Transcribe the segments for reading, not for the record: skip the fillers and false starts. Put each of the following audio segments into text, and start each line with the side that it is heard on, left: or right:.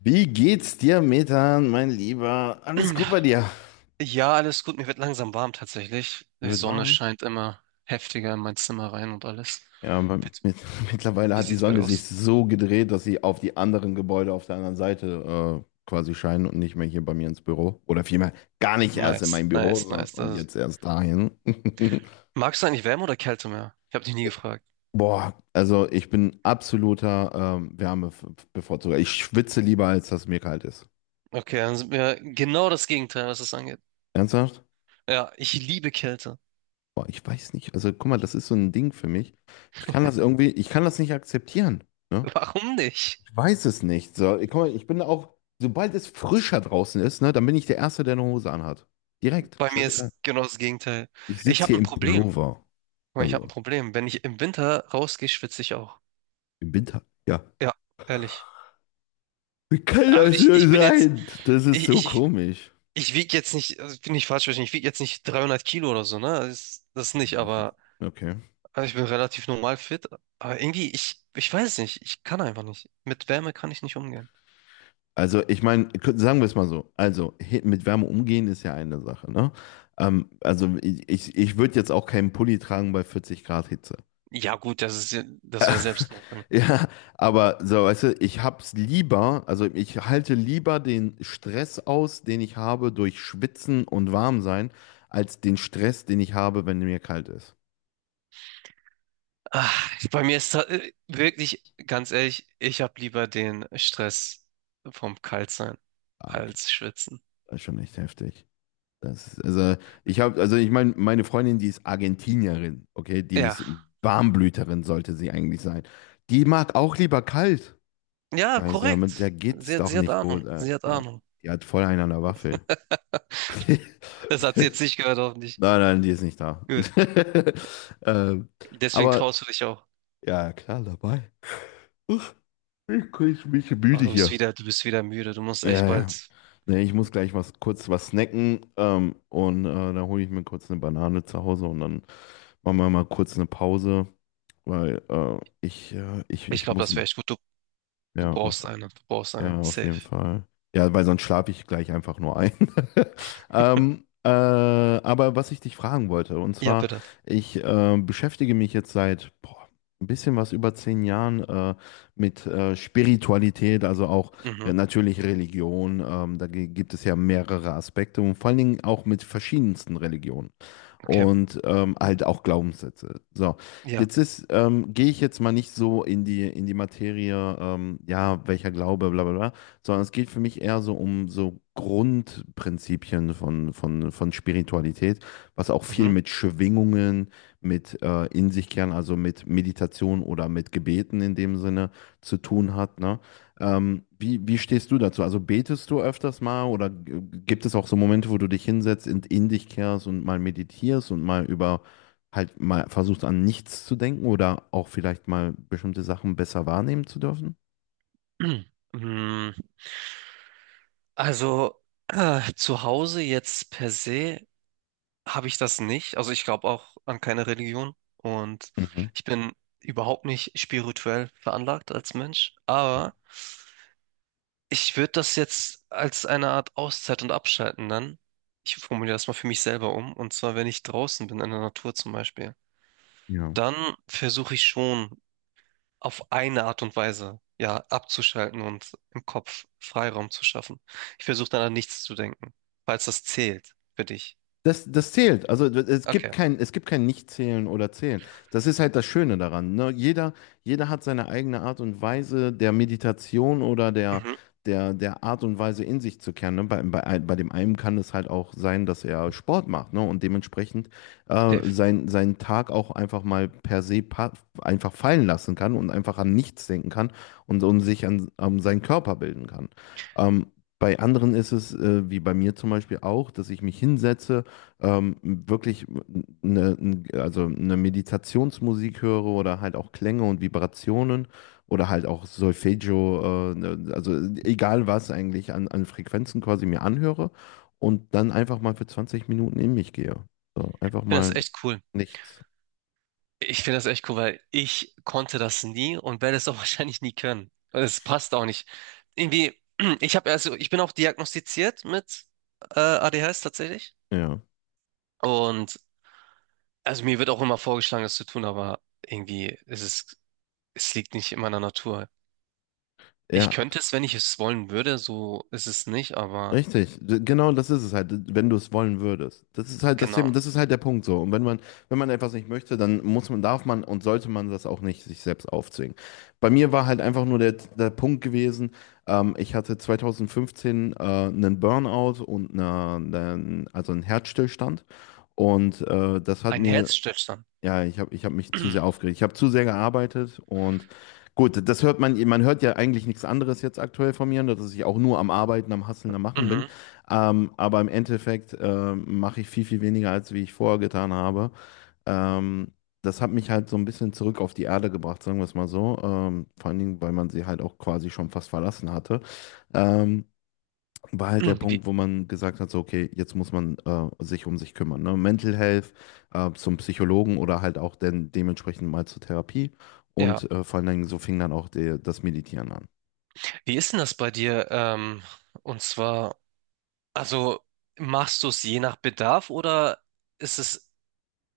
left: Wie geht's dir, Methan, mein Lieber? Alles gut bei dir?
right: Ja, alles gut. Mir wird langsam warm tatsächlich.
left: Hier
right: Die
left: wird
right: Sonne
left: warm.
right: scheint immer heftiger in mein Zimmer rein und alles.
left: Ja, aber
right: Wie,
left: mittlerweile
right: wie
left: hat die
right: sieht's bei
left: Sonne
right: dir
left: sich
right: aus?
left: so gedreht, dass sie auf die anderen Gebäude auf der anderen Seite quasi scheinen und nicht mehr hier bei mir ins Büro. Oder vielmehr gar nicht erst in mein
right: Nice,
left: Büro
right: nice, nice.
left: und jetzt erst dahin.
right: Magst du eigentlich Wärme oder Kälte mehr? Ich habe dich nie gefragt.
left: Boah, also ich bin absoluter Wärmebevorzuger. Ich schwitze lieber, als dass mir kalt ist.
right: Okay, dann sind wir genau das Gegenteil, was das angeht.
left: Ernsthaft?
right: Ja, ich liebe Kälte.
left: Boah, ich weiß nicht. Also guck mal, das ist so ein Ding für mich. Ich kann das irgendwie, ich kann das nicht akzeptieren. Ne?
right: Warum nicht?
left: Weiß es nicht. So, guck mal, sobald es frischer draußen ist, ne, dann bin ich der Erste, der eine Hose anhat. Direkt.
right: Bei mir
left: Scheißegal.
right: ist genau das Gegenteil.
left: Ich
right: Ich
left: sitze
right: habe
left: hier
right: ein
left: im
right: Problem.
left: Pullover.
right: Ich habe ein
left: Also
right: Problem. Wenn ich im Winter rausgehe, schwitze ich auch.
left: im Winter. Ja.
right: Ja, ehrlich.
left: Wie kann
right: Also
left: das
right: ich,
left: nur
right: ich bin jetzt,
left: sein? Das ist
right: ich,
left: so
right: ich
left: komisch.
right: Ich wiege jetzt nicht, also ich bin ich falsch verstehen, ich wiege jetzt nicht 300 Kilo oder so, ne? Das nicht, aber,
left: Okay.
right: aber ich bin relativ normal fit. Aber irgendwie, ich weiß nicht, ich kann einfach nicht. Mit Wärme kann ich nicht umgehen.
left: Also, ich meine, sagen wir es mal so. Also, mit Wärme umgehen ist ja eine Sache, ne? Also, ich würde jetzt auch keinen Pulli tragen bei 40 Grad Hitze.
right: Ja, gut, das wäre Selbstmord bei mir.
left: Ja, aber so, weißt du, ich hab's lieber, also ich halte lieber den Stress aus, den ich habe durch Schwitzen und Warmsein, als den Stress, den ich habe, wenn mir kalt ist.
right: Ah, bei mir ist wirklich, ganz ehrlich, ich habe lieber den Stress vom Kaltsein
left: Ah, okay.
right: als Schwitzen.
left: Das ist schon echt heftig. Das ist, also ich habe, also ich meine, Freundin, die ist Argentinierin, okay, die
right: Ja,
left: ist Warmblüterin, sollte sie eigentlich sein. Die mag auch lieber kalt.
right: ja,
left: Weißt du, mit der
right: korrekt.
left: geht's doch
right: Sie hat
left: nicht
right: Ahnung,
left: gut.
right: sie hat
left: Ja.
right: Ahnung.
left: Die hat voll einen an der Waffel.
right: Das hat sie jetzt nicht gehört, hoffentlich.
left: Nein, nein, die ist nicht da.
right: Gut,
left: ähm,
right: deswegen traust
left: aber
right: du dich auch.
left: ja, klar, dabei. Uff, ich krieg mich
right: Oh,
left: müde
right: du bist
left: hier.
right: wieder, du bist wieder müde. Du musst echt
left: Ja, ja.
right: bald.
left: Nee, ich muss gleich was kurz was snacken und dann hole ich mir kurz eine Banane zu Hause und dann machen wir mal kurz eine Pause, weil äh, ich, äh, ich,
right: Ich
left: ich
right: glaube,
left: muss,
right: das wäre echt gut. Du
left: ja,
right: brauchst
left: auf
right: eine. Du brauchst eine.
left: Ja, auf
right: Safe.
left: jeden Fall. Ja, weil sonst schlafe ich gleich einfach nur ein. Aber was ich dich fragen wollte, und
right: Ja,
left: zwar,
right: bitte.
left: ich beschäftige mich jetzt seit boah, ein bisschen was über 10 Jahren mit Spiritualität, also auch
right: Mhm.
left: natürlich Religion. Da gibt es ja mehrere Aspekte und vor allen Dingen auch mit verschiedensten Religionen
right: Okay.
left: und halt auch Glaubenssätze. So,
right: Ja.
left: Jetzt ist, ähm, gehe ich jetzt mal nicht so in die Materie, ja, welcher Glaube, bla bla bla, sondern es geht für mich eher so um so Grundprinzipien von Spiritualität, was auch viel
right: Mhm.
left: mit Schwingungen, mit in sich kehren, also mit Meditation oder mit Gebeten in dem Sinne zu tun hat, ne? Wie stehst du dazu? Also betest du öfters mal oder gibt es auch so Momente, wo du dich hinsetzt und in dich kehrst und mal meditierst und mal über halt mal versucht, an nichts zu denken oder auch vielleicht mal bestimmte Sachen besser wahrnehmen zu dürfen.
right: Mm, Also, zu Hause jetzt per se habe ich das nicht. Also ich glaube auch an keine Religion. Und
left: Mhm.
right: ich bin überhaupt nicht spirituell veranlagt als Mensch. Aber ich würde das jetzt als eine Art Auszeit und Abschalten dann. Ich formuliere das mal für mich selber um. Und zwar, wenn ich draußen bin, in der Natur zum Beispiel,
left: Ja.
right: dann versuche ich schon auf eine Art und Weise, ja, abzuschalten und im Kopf Freiraum zu schaffen. Ich versuche dann an nichts zu denken, falls das zählt für dich.
left: Das zählt. Also es gibt
right: Okay.
left: kein, es gibt kein Nicht-Zählen oder Zählen. Das ist halt das Schöne daran. Ne? Jeder hat seine eigene Art und Weise der Meditation oder der,
right: Mhm.
left: der, der Art und Weise in sich zu kehren. Ne? Bei dem einen kann es halt auch sein, dass er Sport macht, ne? Und dementsprechend
right: Safe. Ich
left: seinen Tag auch einfach mal per se pa einfach fallen lassen kann und einfach an nichts denken kann und sich an seinen Körper bilden kann. Ähm, Bei anderen ist es, wie bei mir zum Beispiel auch, dass ich mich hinsetze, wirklich eine, also eine Meditationsmusik höre oder halt auch Klänge und Vibrationen oder halt auch Solfeggio, ne, also egal was eigentlich an Frequenzen quasi mir anhöre und dann einfach mal für 20 Minuten in mich gehe. So, einfach
right: finde das
left: mal
right: echt cool.
left: nichts.
right: Ich finde das echt cool, weil ich konnte das nie und werde es auch wahrscheinlich nie können. Und es passt auch nicht. Irgendwie, ich bin auch diagnostiziert mit ADHS tatsächlich.
left: Ja.
right: Und also mir wird auch immer vorgeschlagen, das zu tun, aber irgendwie ist es liegt nicht in meiner Natur. Ich
left: Ja,
right: könnte es, wenn ich es wollen würde, so ist es nicht, aber
left: richtig, genau das ist es halt, wenn du es wollen würdest. Das ist halt das
right: genau.
left: Thema, das ist halt der Punkt so. Und wenn man etwas nicht möchte, dann muss man, darf man und sollte man das auch nicht sich selbst aufzwingen. Bei mir war halt einfach nur der Punkt gewesen, ich hatte 2015 einen Burnout und also einen Herzstillstand. Und das hat
right: Ein
left: mir
right: Herzstillstand.
left: ja, ich hab mich zu sehr aufgeregt. Ich habe zu sehr gearbeitet und gut, das hört man hört ja eigentlich nichts anderes jetzt aktuell von mir, dass ich auch nur am Arbeiten, am Hasseln, am Machen bin.
right: Mhm.
left: Aber im Endeffekt mache ich viel, viel weniger, als wie ich vorher getan habe. Ähm, das hat mich halt so ein bisschen zurück auf die Erde gebracht, sagen wir es mal so. Vor allen Dingen, weil man sie halt auch quasi schon fast verlassen hatte. Ähm, war halt der
right: Wie,
left: Punkt, wo man gesagt hat, so, okay, jetzt muss man sich um sich kümmern. Ne? Mental Health, zum Psychologen oder halt auch dann dementsprechend mal zur Therapie.
right: ja.
left: Und vor allen Dingen so fing dann auch das Meditieren an.
right: Wie ist denn das bei dir? Und zwar, also machst du es je nach Bedarf oder ist es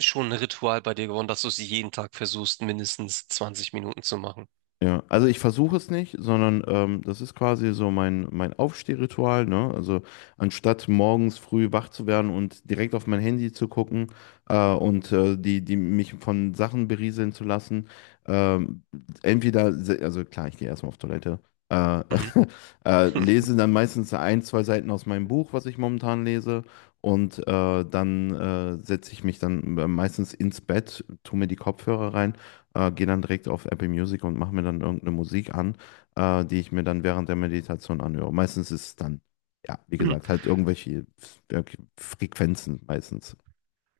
right: schon ein Ritual bei dir geworden, dass du es jeden Tag versuchst, mindestens 20 Minuten zu machen?
left: Ja, also ich versuche es nicht, sondern das ist quasi so mein Aufstehritual, ne? Also anstatt morgens früh wach zu werden und direkt auf mein Handy zu gucken, und die mich von Sachen berieseln zu lassen, ähm, also klar, ich gehe erstmal auf Toilette, äh, lese dann meistens ein, zwei Seiten aus meinem Buch, was ich momentan lese. Und dann setze ich mich dann meistens ins Bett, tue mir die Kopfhörer rein, gehe dann direkt auf Apple Music und mache mir dann irgendeine Musik an, die ich mir dann während der Meditation anhöre. Meistens ist es dann, ja, wie
right: Mhm.
left: gesagt, halt irgendwelche Frequenzen meistens.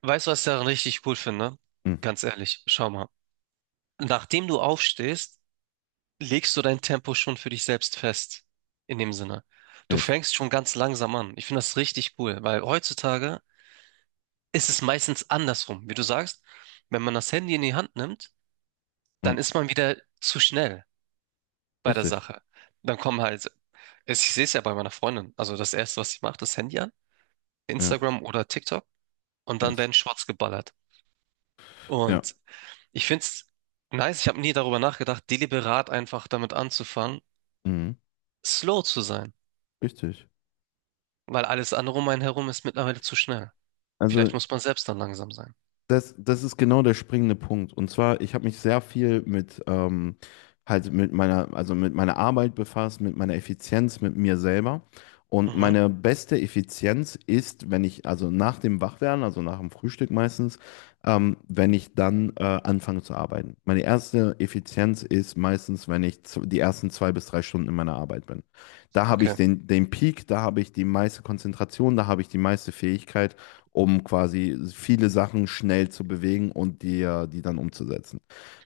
right: Weißt du, was ich daran richtig cool finde?
left: Hm,
right: Ganz ehrlich, schau mal. Nachdem du aufstehst, legst du dein Tempo schon für dich selbst fest. In dem Sinne. Du
left: yes.
right: fängst schon ganz langsam an. Ich finde das richtig cool, weil heutzutage ist es meistens andersrum. Wie du sagst, wenn man das Handy in die Hand nimmt,
left: Hm,
right: dann ist man wieder zu schnell bei der
left: richtig.
right: Sache. Dann kommen halt, ich sehe es ja bei meiner Freundin. Also das Erste, was sie macht, das Handy an,
left: Ja,
right: Instagram oder TikTok, und dann
left: yes.
right: werden Shorts geballert.
left: Ja.
right: Und ich find's nice, ich habe nie darüber nachgedacht, deliberat einfach damit anzufangen,
left: Mhm.
right: slow zu sein,
left: Richtig.
right: weil alles andere um einen herum ist mittlerweile zu schnell.
left: Also
right: Vielleicht muss man selbst dann langsam sein.
left: das ist genau der springende Punkt. Und zwar, ich habe mich sehr viel mit halt also mit meiner Arbeit befasst, mit meiner Effizienz, mit mir selber. Und
right: Mhm.
left: meine beste Effizienz ist, wenn ich, also nach dem Wachwerden, also nach dem Frühstück meistens, wenn ich dann anfange zu arbeiten. Meine erste Effizienz ist meistens, wenn ich die ersten 2 bis 3 Stunden in meiner Arbeit bin. Da habe ich
right: Okay.
left: den Peak, da habe ich die meiste Konzentration, da habe ich die meiste Fähigkeit um quasi viele Sachen schnell zu bewegen und dir die dann umzusetzen.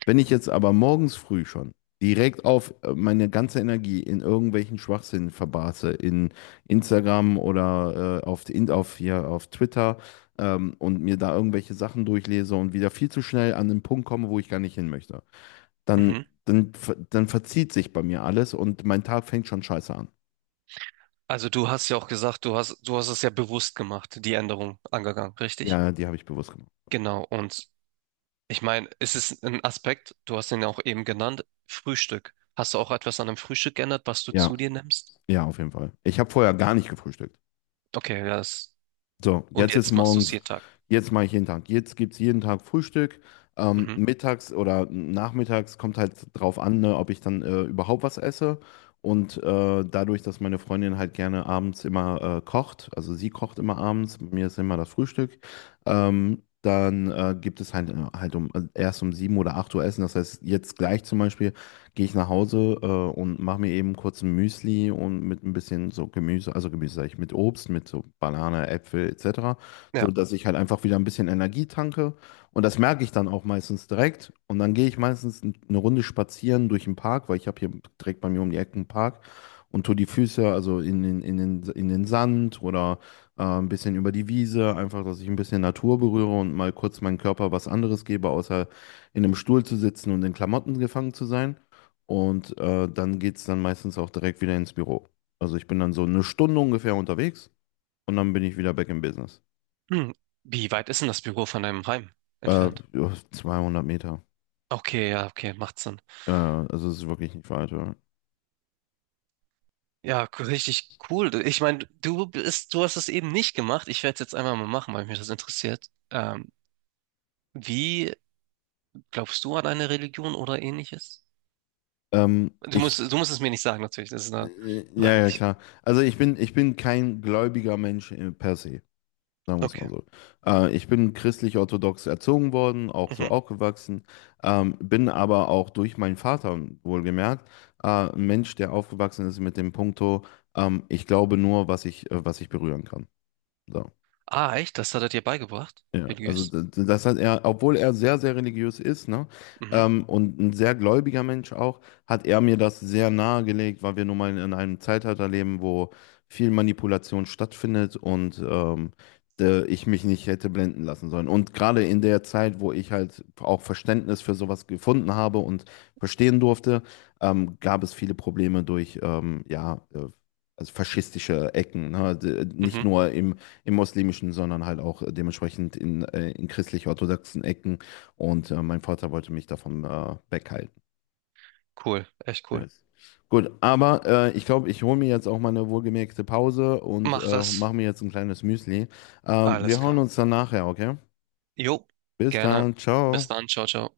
left: Wenn ich jetzt aber morgens früh schon direkt auf meine ganze Energie in irgendwelchen Schwachsinn verbarse, in Instagram oder auf, in, auf, hier, auf Twitter, und mir da irgendwelche Sachen durchlese und wieder viel zu schnell an den Punkt komme, wo ich gar nicht hin möchte, dann,
right: Mhm.
left: dann, ver- dann verzieht sich bei mir alles und mein Tag fängt schon scheiße an.
right: Also du hast ja auch gesagt, du hast es ja bewusst gemacht, die Änderung angegangen, richtig?
left: Ja, die habe ich bewusst gemacht.
right: Genau. Und ich meine, es ist ein Aspekt, du hast ihn ja auch eben genannt, Frühstück. Hast du auch etwas an dem Frühstück geändert, was du
left: Ja,
right: zu dir nimmst?
left: ja, auf jeden Fall. Ich habe vorher gar nicht gefrühstückt.
right: Okay, ja, das.
left: So,
right: Und jetzt machst du es jeden Tag.
left: jetzt mache ich jeden Tag. Jetzt gibt es jeden Tag Frühstück. Ähm,
right: Mhm.
left: mittags oder nachmittags kommt halt drauf an, ne, ob ich dann überhaupt was esse. Und dadurch, dass meine Freundin halt gerne abends immer kocht, also sie kocht immer abends, bei mir ist immer das Frühstück, dann gibt es halt, also erst um 7 oder 8 Uhr Essen. Das heißt, jetzt gleich zum Beispiel gehe ich nach Hause, und mache mir eben kurz ein Müsli und mit ein bisschen so Gemüse, also Gemüse sag ich, mit Obst, mit so Banane, Äpfel etc., so
right: Ja.
left: dass ich halt einfach wieder ein bisschen Energie tanke und das merke ich dann auch meistens direkt und dann gehe ich meistens eine Runde spazieren durch den Park, weil ich habe hier direkt bei mir um die Ecke einen Park und tue die Füße also in den, in den Sand oder ein bisschen über die Wiese, einfach, dass ich ein bisschen Natur berühre und mal kurz meinem Körper was anderes gebe, außer in einem Stuhl zu sitzen und in Klamotten gefangen zu sein. Und dann geht es dann meistens auch direkt wieder ins Büro. Also ich bin dann so eine Stunde ungefähr unterwegs und dann bin ich wieder back in Business.
right: Hm, wie weit ist denn das Büro von deinem Heim
left: Äh,
right: entfernt?
left: ja, 200 Meter.
right: Okay, ja, okay, macht Sinn.
left: Also es ist wirklich nicht weit. Ja.
right: Ja, richtig cool. Ich meine, du hast es eben nicht gemacht. Ich werde es jetzt einmal mal machen, weil mich das interessiert. Wie glaubst du an eine Religion oder ähnliches?
left: Ähm,
right: Du
left: ich,
right: musst, du musst es mir nicht sagen, natürlich. Das ist eine
left: ja, ja,
right: freiwillig.
left: klar. Also ich bin, kein gläubiger Mensch per se. Sagen wir es mal
right: Okay.
left: so. Ich bin christlich-orthodox erzogen worden, auch so
right: Mhm.
left: aufgewachsen, bin aber auch durch meinen Vater, wohlgemerkt, ein Mensch, der aufgewachsen ist mit dem Punkto, ich glaube nur, was ich berühren kann. So.
right: Ah, echt? Das hat er dir beigebracht?
left: Ja, also
right: Religiös?
left: das hat er, obwohl er sehr, sehr religiös ist, ne,
right: Mhm.
left: und ein sehr gläubiger Mensch auch, hat er mir das sehr nahegelegt, weil wir nun mal in einem Zeitalter leben, wo viel Manipulation stattfindet und ich mich nicht hätte blenden lassen sollen. Und gerade in der Zeit, wo ich halt auch Verständnis für sowas gefunden habe und verstehen durfte, gab es viele Probleme durch, ja, also faschistische Ecken, ne, nicht
right: Mhm.
left: nur im muslimischen, sondern halt auch dementsprechend in christlich-orthodoxen Ecken. Und mein Vater wollte mich davon weghalten.
right: Cool. Echt cool.
left: Yes. Gut, aber ich glaube, ich hole mir jetzt auch mal eine wohlgemerkte Pause und
right: Mach
left: mache
right: das.
left: mir jetzt ein kleines Müsli. Ähm,
right: Alles
left: wir hören
right: klar.
left: uns dann nachher, okay?
right: Jo,
left: Bis
right: gerne.
left: dann,
right: Bis
left: ciao.
right: dann. Ciao, ciao.